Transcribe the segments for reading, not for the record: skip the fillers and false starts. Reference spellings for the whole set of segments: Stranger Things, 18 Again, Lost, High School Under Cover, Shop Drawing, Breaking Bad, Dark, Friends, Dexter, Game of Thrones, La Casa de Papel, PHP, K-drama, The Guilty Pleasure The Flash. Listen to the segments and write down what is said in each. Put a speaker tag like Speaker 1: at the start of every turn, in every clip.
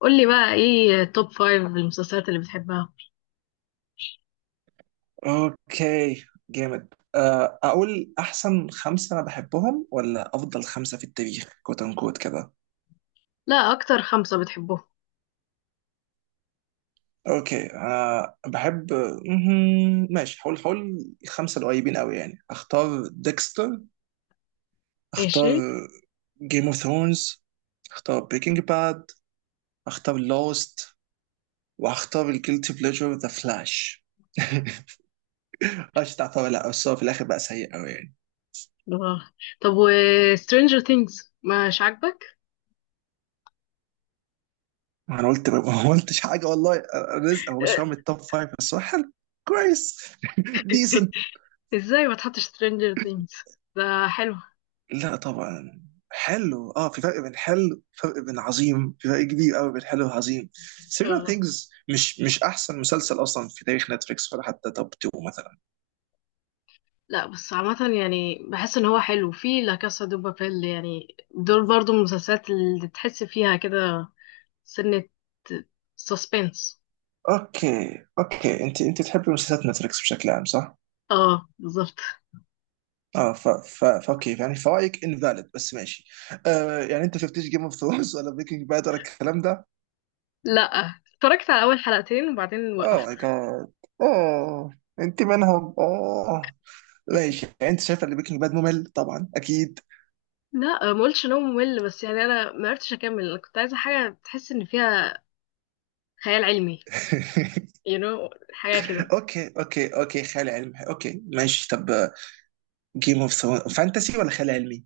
Speaker 1: قولي بقى ايه توب فايف المسلسلات اللي بتحبها؟
Speaker 2: اوكي جامد. اقول احسن خمسه انا بحبهم ولا افضل خمسه في التاريخ كوت ان كوت كده.
Speaker 1: لا، اكتر خمسة بتحبهم.
Speaker 2: اوكي انا بحب. مهم. ماشي حول حول خمسه القريبين قوي يعني اختار ديكستر. اختار
Speaker 1: ماشي.
Speaker 2: جيم اوف ثرونز. اختار بريكنج باد. اختار لوست. واختار الجيلتي بليجر ذا فلاش. مش تعتبر لا بس هو في الاخر بقى سيء قوي يعني.
Speaker 1: آه. طب، و Stranger Things مش عاجبك؟
Speaker 2: ما انا قلت ما قلتش حاجه والله. رزق هو مش فاهم التوب فايف بس هو حلو. كويس. ديسنت.
Speaker 1: ازاي ما تحطش Stranger Things؟ ده حلو.
Speaker 2: لا طبعا. حلو. اه في فرق بين حلو، فرق بين عظيم، في فرق كبير قوي بين حلو وعظيم. سيريال
Speaker 1: آه.
Speaker 2: ثينجز مش احسن مسلسل اصلا في تاريخ نتفليكس ولا حتى توب 2 مثلا.
Speaker 1: لا، بس عامة يعني بحس ان هو حلو. في لا كاسا دو بابيل، يعني دول برضو من المسلسلات اللي تحس فيها كده سنة سسبنس.
Speaker 2: اوكي اوكي، انت تحبي مسلسلات نتفليكس بشكل عام صح؟
Speaker 1: اه بالظبط.
Speaker 2: اه ف ف فاوكي يعني فرايك انفاليد بس ماشي. آه، يعني انت شفتيش جيم اوف ثرونز ولا بريكنج باد ولا الكلام ده؟
Speaker 1: لا، اتفرجت على اول حلقتين وبعدين
Speaker 2: اوه
Speaker 1: وقفت.
Speaker 2: ماي جاد. اوه انت منهم، اوه. ماشي يعني انت شايفه ان بريكنج باد ممل طبعا اكيد.
Speaker 1: لا، ما قلتش ان هو ممل، بس يعني انا ما عرفتش اكمل. انا كنت عايزه حاجه تحس ان فيها خيال علمي، حاجه كده.
Speaker 2: اوكي اوكي اوكي، خيال علمي، اوكي ماشي. طب جيم اوف ثرونز فانتسي ولا خيال علمي؟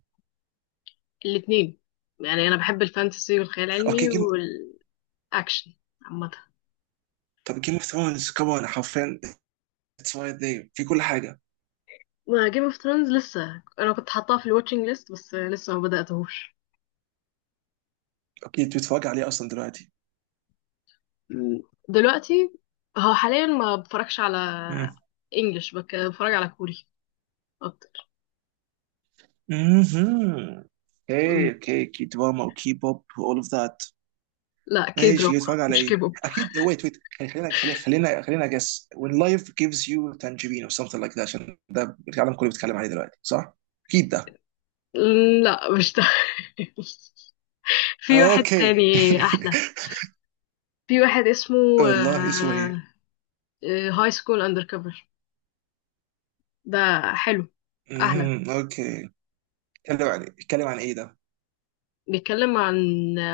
Speaker 1: الاتنين، يعني انا بحب الفانتسي والخيال
Speaker 2: اوكي
Speaker 1: العلمي
Speaker 2: جيم.
Speaker 1: والاكشن عامه.
Speaker 2: طب جيم اوف ثرونز كمان حرفيا اتس رايت ذير في كل حاجه.
Speaker 1: ما جيم اوف ثرونز لسه، انا كنت حاطاه في الواتشنج ليست بس لسه ما بداتهوش.
Speaker 2: اوكي انت بتتفرج عليه اصلا دلوقتي.
Speaker 1: م. دلوقتي. هو حاليا ما بتفرجش على
Speaker 2: مم.
Speaker 1: انجلش، بتفرج على كوري اكتر.
Speaker 2: مهم.
Speaker 1: م.
Speaker 2: اوكي اوكي، كي دراما وكي بوب واول اوف ذات.
Speaker 1: لا، كي دراما.
Speaker 2: ماشي يتفرج على
Speaker 1: مش
Speaker 2: ايه؟
Speaker 1: كيبوب.
Speaker 2: اكيد، ويت ويت، خلينا خلينا خلينا خلينا جس when life gives you tangerine or something like that عشان ده العالم كله بيتكلم عليه دلوقتي صح؟ اكيد ده.
Speaker 1: لا، مش ده. في واحد
Speaker 2: اوكي.
Speaker 1: تاني احلى. في واحد اسمه
Speaker 2: والله اسمه ايه؟
Speaker 1: هاي سكول اندر كفر. ده حلو، احلى.
Speaker 2: مهم. اوكي. اتكلم عن ايه ده؟
Speaker 1: بيتكلم عن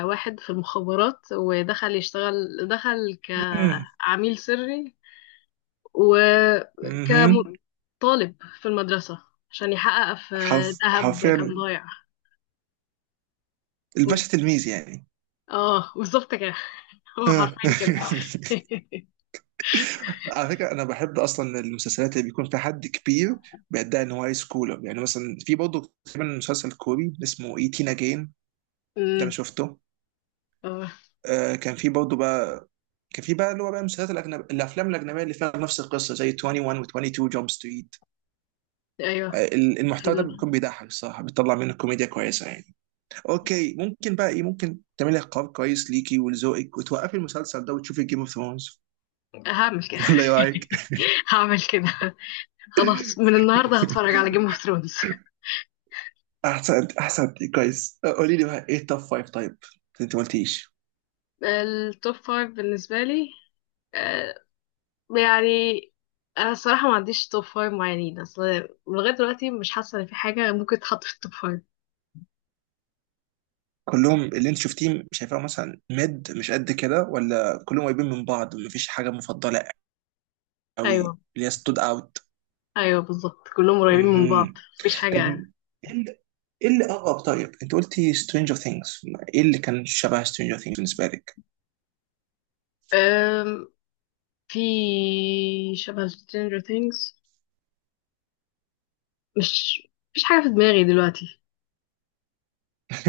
Speaker 1: واحد في المخابرات، ودخل يشتغل، دخل
Speaker 2: مهم.
Speaker 1: كعميل سري
Speaker 2: مهم.
Speaker 1: وكطالب في المدرسة عشان يحقق في ذهب كان
Speaker 2: حرفيا
Speaker 1: ضايع. قول.
Speaker 2: الباشا تلميذ يعني.
Speaker 1: اه بالظبط كده. هو
Speaker 2: آه.
Speaker 1: حرفيا كده.
Speaker 2: على فكره انا بحب اصلا المسلسلات اللي بيكون فيها حد كبير بيدعي ان هو هاي سكولر، يعني مثلا في برضه تقريبا مسلسل كوري اسمه 18 اجين. ده انا
Speaker 1: أمم،
Speaker 2: شفته.
Speaker 1: اه
Speaker 2: آه، كان في برضه بقى، كان في بقى اللي هو بقى المسلسلات الاجنبيه، الافلام الاجنبيه اللي فيها نفس القصه زي 21 و22 جامب ستريت.
Speaker 1: ايوه.
Speaker 2: آه، المحتوى
Speaker 1: حلو
Speaker 2: ده
Speaker 1: ده.
Speaker 2: بيكون بيضحك الصراحه، بيطلع منه كوميديا كويسه يعني. اوكي، ممكن بقى ايه ممكن تعملي قرار كويس ليكي ولذوقك وتوقفي المسلسل ده وتشوفي جيم اوف ثرونز؟
Speaker 1: هعمل كده.
Speaker 2: ولا ايه رايك؟
Speaker 1: هعمل كده. خلاص، من النهارده هتفرج على جيم اوف ثرونز.
Speaker 2: احسن احسن. كويس، قولي لي بقى ايه التوب فايف طيب؟ انت ما قلتيش.
Speaker 1: التوب فايف بالنسبه لي، آه، يعني انا الصراحه ما عنديش توب فايف معينين اصل. لغايه دلوقتي مش حاسه ان في حاجه ممكن تتحط في التوب فايف.
Speaker 2: كلهم اللي انت شفتيه شايفاه مثلا ميد مش قد كده ولا كلهم قريبين من بعض مفيش حاجه مفضله قوي
Speaker 1: ايوه،
Speaker 2: اللي هي ستود اوت؟
Speaker 1: ايوه بالظبط، كلهم قريبين من بعض،
Speaker 2: امم.
Speaker 1: مفيش
Speaker 2: طب
Speaker 1: حاجه.
Speaker 2: ايه اللي، اغرب طيب؟ انت قلتي سترينجر ثينجز، ايه اللي كان شبه سترينجر ثينجز بالنسبه لك؟
Speaker 1: أم في شبه Stranger Things، مش مش حاجه في دماغي دلوقتي.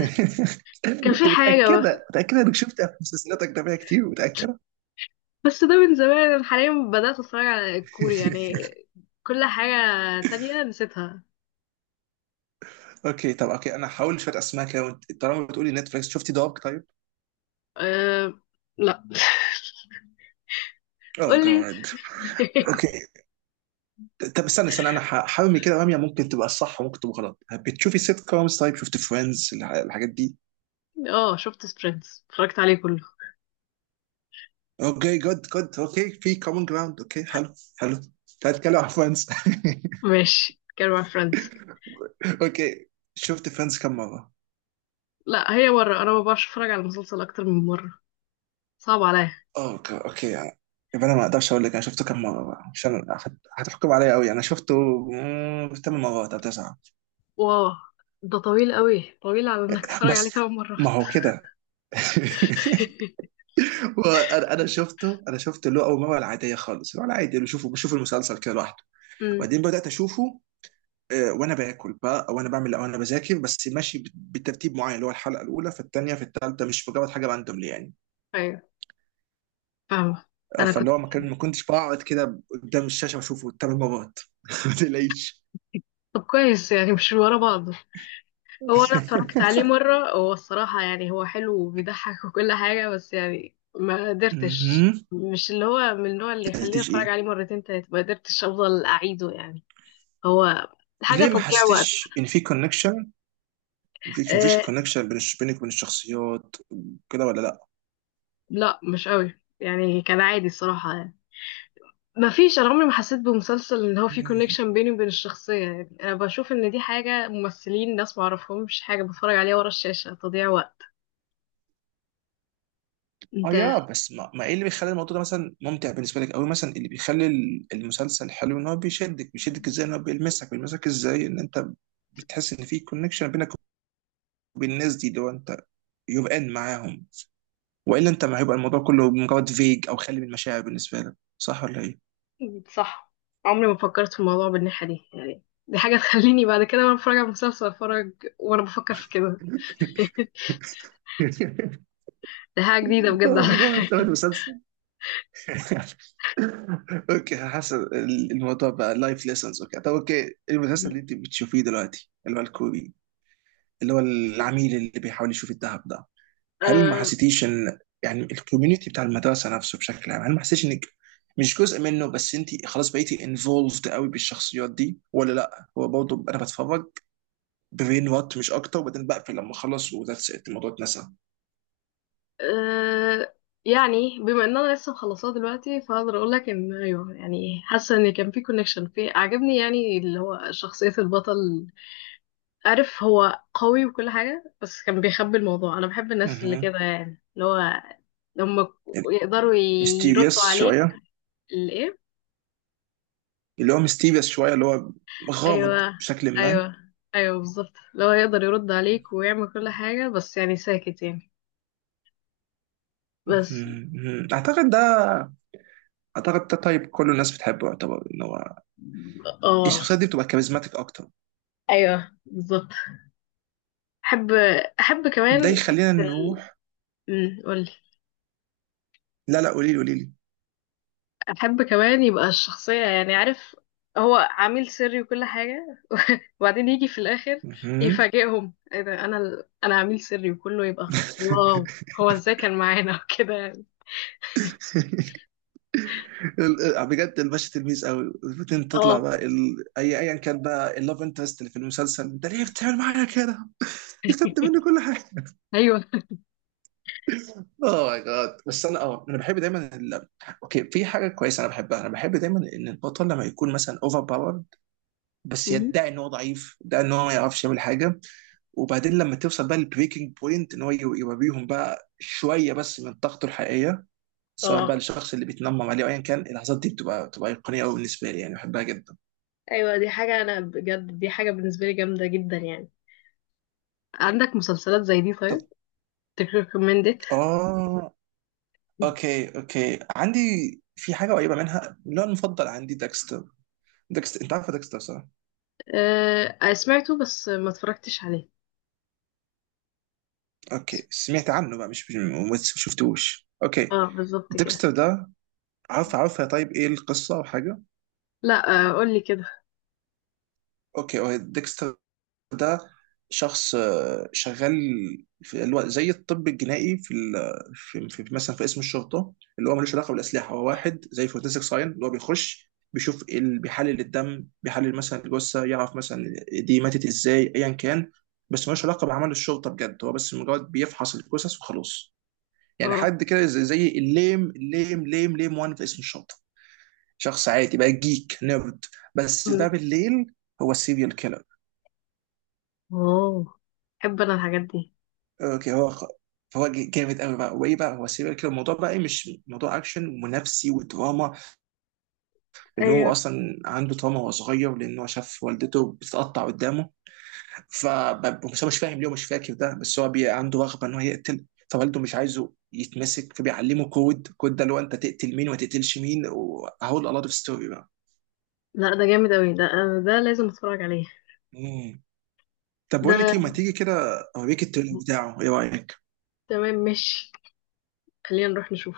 Speaker 1: بس كان في
Speaker 2: انت
Speaker 1: حاجه، بس
Speaker 2: متاكده متاكده انك شفتها في مسلسلات اجنبيه كتير، متاكده؟
Speaker 1: بس ده من زمان. أنا حاليا بدات اتفرج على الكوري يعني كل حاجه تانية نسيتها.
Speaker 2: اوكي طب، اوكي انا هحاول شويه اسماء كده، وانت طالما بتقولي نتفلكس، شفتي دارك طيب؟
Speaker 1: أه... لا،
Speaker 2: اه
Speaker 1: قول لي.
Speaker 2: جامد. اوكي، طب استنى استنى، انا هرمي كده رميه ممكن تبقى صح وممكن تبقى غلط. بتشوفي سيت كومز؟ طيب، شفت فريندز الحاجات دي؟
Speaker 1: اه، شفت فريندز، اتفرجت عليه كله.
Speaker 2: اوكي جود جود، اوكي في كومن جراوند، اوكي حلو حلو. تعال نتكلم عن فريندز.
Speaker 1: ماشي، كان مع فريندز.
Speaker 2: اوكي. شفت فريندز كم مره؟
Speaker 1: لا، هي مرة. انا ما بعرفش اتفرج على مسلسل اكتر من مرة، صعب عليا.
Speaker 2: اوكي اوكي، يعني يبقى انا ما اقدرش اقول لك انا شفته كم مره بقى عشان هتحكم عليا قوي. انا شفته مم، ثمان مرات او تسعه.
Speaker 1: واو. ده طويل قوي، طويل على انك تتفرج عليه
Speaker 2: بس
Speaker 1: كمان مرة.
Speaker 2: ما هو كده. وانا انا شفته انا شفته اللي هو اول مره العاديه خالص اللي هو العادي اللي بشوف المسلسل كده لوحده.
Speaker 1: امم،
Speaker 2: وبعدين بدات اشوفه وانا باكل بقى، او انا بعمل، او انا بذاكر، بس ماشي بترتيب معين اللي هو الحلقه الاولى في الثانيه في الثالثه، مش مجرد حاجه راندوملي يعني.
Speaker 1: ايوه فاهمة. انا
Speaker 2: فاللي
Speaker 1: كنت.
Speaker 2: هو ما كنتش بقعد كده قدام الشاشه بشوفه ثمان مرات. ما تقلقيش.
Speaker 1: طب كويس يعني مش ورا بعض. هو انا اتفرجت عليه مره، هو الصراحه يعني هو حلو وبيضحك وكل حاجه، بس يعني ما قدرتش،
Speaker 2: مهم.
Speaker 1: مش اللي هو من النوع اللي
Speaker 2: ما
Speaker 1: يخليني
Speaker 2: حسيتيش
Speaker 1: اتفرج
Speaker 2: ايه؟
Speaker 1: عليه مرتين تلاته، ما قدرتش افضل اعيده يعني. هو حاجه
Speaker 2: ليه ما
Speaker 1: تضييع وقت.
Speaker 2: حسيتيش ان في كونكشن؟ مفيش
Speaker 1: أه.
Speaker 2: كونكشن بين بينك وبين الشخصيات كده ولا؟
Speaker 1: لا، مش قوي يعني، كان عادي الصراحه يعني. ما فيش، انا عمري ما حسيت بمسلسل ان هو في
Speaker 2: لا؟
Speaker 1: كونكشن بيني وبين الشخصيه، يعني انا بشوف ان دي حاجه ممثلين، ناس ما اعرفهمش، حاجه بتفرج عليها ورا الشاشه، تضييع وقت. انت.
Speaker 2: اه يا بس ما ايه اللي بيخلي الموضوع ده مثلا ممتع بالنسبه لك قوي، مثلا اللي بيخلي المسلسل حلو ان هو بيشدك ازاي، ان هو بيلمسك ازاي، ان انت بتحس ان في كونكشن بينك وبين الناس دي اللي هو انت يبقى ان معاهم، والا انت ما هيبقى الموضوع كله مجرد فيج او خالي من المشاعر بالنسبه لك؟ صح ولا ايه؟
Speaker 1: صح، عمري ما فكرت في الموضوع بالناحية دي يعني. دي حاجة تخليني بعد كده وانا بتفرج على المسلسل اتفرج وانا بفكر في كده. دي حاجة جديدة بجد
Speaker 2: اوه
Speaker 1: على.
Speaker 2: ماي جاد، ده مسلسل. اوكي حسن الموضوع بقى لايف ليسنز. اوكي طب، اوكي المسلسل اللي انت بتشوفيه دلوقتي اللي هو الكوري، اللي هو العميل اللي بيحاول يشوف الذهب ده، هل ما
Speaker 1: آه
Speaker 2: حسيتيش ان يعني الكوميونتي بتاع المدرسه نفسه بشكل عام، هل ما حسيتيش انك مش جزء منه بس انت خلاص بقيتي انفولفد قوي بالشخصيات دي، ولا لا، هو برضه انا بتفرج برين وات مش اكتر وبعدين بقفل لما اخلص وذاتس ات، الموضوع اتنسى؟
Speaker 1: آه يعني بما ان انا لسه مخلصاه دلوقتي فاقدر اقول لك ان ايوه يعني حاسه ان كان في كونكشن، في عجبني يعني اللي هو شخصيه البطل. عارف هو قوي وكل حاجه بس كان بيخبي الموضوع. انا بحب الناس اللي
Speaker 2: اها،
Speaker 1: كده، يعني اللي هو لما
Speaker 2: يعني
Speaker 1: يقدروا يردوا
Speaker 2: ميستيريس
Speaker 1: عليك.
Speaker 2: شويه،
Speaker 1: الايه.
Speaker 2: اللي هو ميستيريس شويه، اللي هو غامض
Speaker 1: ايوه،
Speaker 2: بشكل ما.
Speaker 1: ايوه، ايوه بالظبط، لو هيقدر يرد عليك ويعمل كل حاجه بس يعني ساكت يعني. بس.
Speaker 2: مهم. مهم. اعتقد ده، طيب كل الناس بتحبه، يعتبر ان هو
Speaker 1: اه،
Speaker 2: الشخصيات دي بتبقى كاريزماتيك اكتر.
Speaker 1: ايوه بالظبط. احب احب
Speaker 2: ده
Speaker 1: كمان
Speaker 2: يخلينا
Speaker 1: ال...
Speaker 2: نروح.
Speaker 1: قولي.
Speaker 2: لا لا، قولي لي قولي لي.
Speaker 1: احب كمان يبقى الشخصيه يعني عارف، هو عميل سري وكل حاجه. وبعدين يجي في الاخر
Speaker 2: مهم.
Speaker 1: يفاجئهم ايه ده. انا عميل سري وكله يبقى واو. هو ازاي كان معانا كده يعني.
Speaker 2: بجد الباشا تلميذ قوي وبعدين تطلع
Speaker 1: اه
Speaker 2: بقى ايا كان بقى اللاف انترست اللي في المسلسل. انت ليه بتعمل معايا كده؟ خدت مني كل حاجه.
Speaker 1: ايوه.
Speaker 2: اوه ماي جاد. بس انا انا بحب دايما اوكي في حاجه كويسه انا بحبها، انا بحب دايما ان البطل لما يكون مثلا اوفر باور بس
Speaker 1: أمم،
Speaker 2: يدعي ان هو ضعيف، يدعي ان هو ما يعرفش يعمل حاجه، وبعدين لما توصل بقى للبريكنج بوينت ان هو يوريهم بقى شويه بس من طاقته الحقيقيه، سواء بقى
Speaker 1: اه
Speaker 2: للشخص اللي بيتنمم عليه او ايا كان. اللحظات دي بتبقى ايقونيه قوي بالنسبه لي، يعني بحبها جدا.
Speaker 1: ايوه دي حاجه انا بجد، دي حاجه بالنسبه لي جامده جدا يعني. عندك مسلسلات زي دي
Speaker 2: طب
Speaker 1: طيب؟ تريكومندد؟
Speaker 2: اه اوكي اوكي، عندي في حاجه قريبه منها اللي هو المفضل عندي، داكستر. داكستر، انت عارف داكستر صح؟
Speaker 1: أه، سمعته بس ما اتفرجتش عليه.
Speaker 2: اوكي سمعت عنه بقى، ما شفتوش، اوكي.
Speaker 1: اه بالظبط كده.
Speaker 2: ديكستر ده عارف عارف، طيب ايه القصه او حاجه؟
Speaker 1: لا، قولي كده.
Speaker 2: اوكي، هو ديكستر ده شخص شغال في زي الطب الجنائي في مثلا في اسم الشرطه، اللي هو ملوش علاقه بالاسلحه، هو واحد زي فورنسيك ساين اللي هو بيخش بيشوف بيحلل الدم، بيحلل مثلا الجثه يعرف مثلا دي ماتت ازاي ايا كان، بس ملوش علاقه بعمل الشرطه بجد، هو بس مجرد بيفحص الجثث وخلاص. يعني
Speaker 1: اه.
Speaker 2: حد كده زي الليم الليم ليم ليم وان في اسم الشرطه، شخص عادي بقى جيك نيرد. بس ده
Speaker 1: أمم.
Speaker 2: بالليل هو السيريال كيلر.
Speaker 1: اوه، بحب انا الحاجات دي.
Speaker 2: اوكي، هو خ- هو ج- جامد قوي بقى. وايه بقى، هو سيريال كده، الموضوع بقى ايه، مش موضوع اكشن ونفسي ودراما، لان هو
Speaker 1: ايوه.
Speaker 2: اصلا عنده تراما وهو صغير، لان هو شاف والدته بتتقطع قدامه. بس هو مش فاهم ليه ومش فاكر ده، بس هو عنده رغبه ان هو يقتل. فوالده مش عايزه يتمسك، فبيعلمه كود، كود ده اللي هو انت تقتل مين وما تقتلش مين. وهقول a lot of story بقى.
Speaker 1: لا، ده جامد اوي، ده ده لازم اتفرج عليه.
Speaker 2: مم. طب بقول
Speaker 1: ده
Speaker 2: لك ايه، ما تيجي كده اوريك التريلر بتاعه، ايه رايك؟
Speaker 1: تمام، ماشي، خلينا نروح نشوف.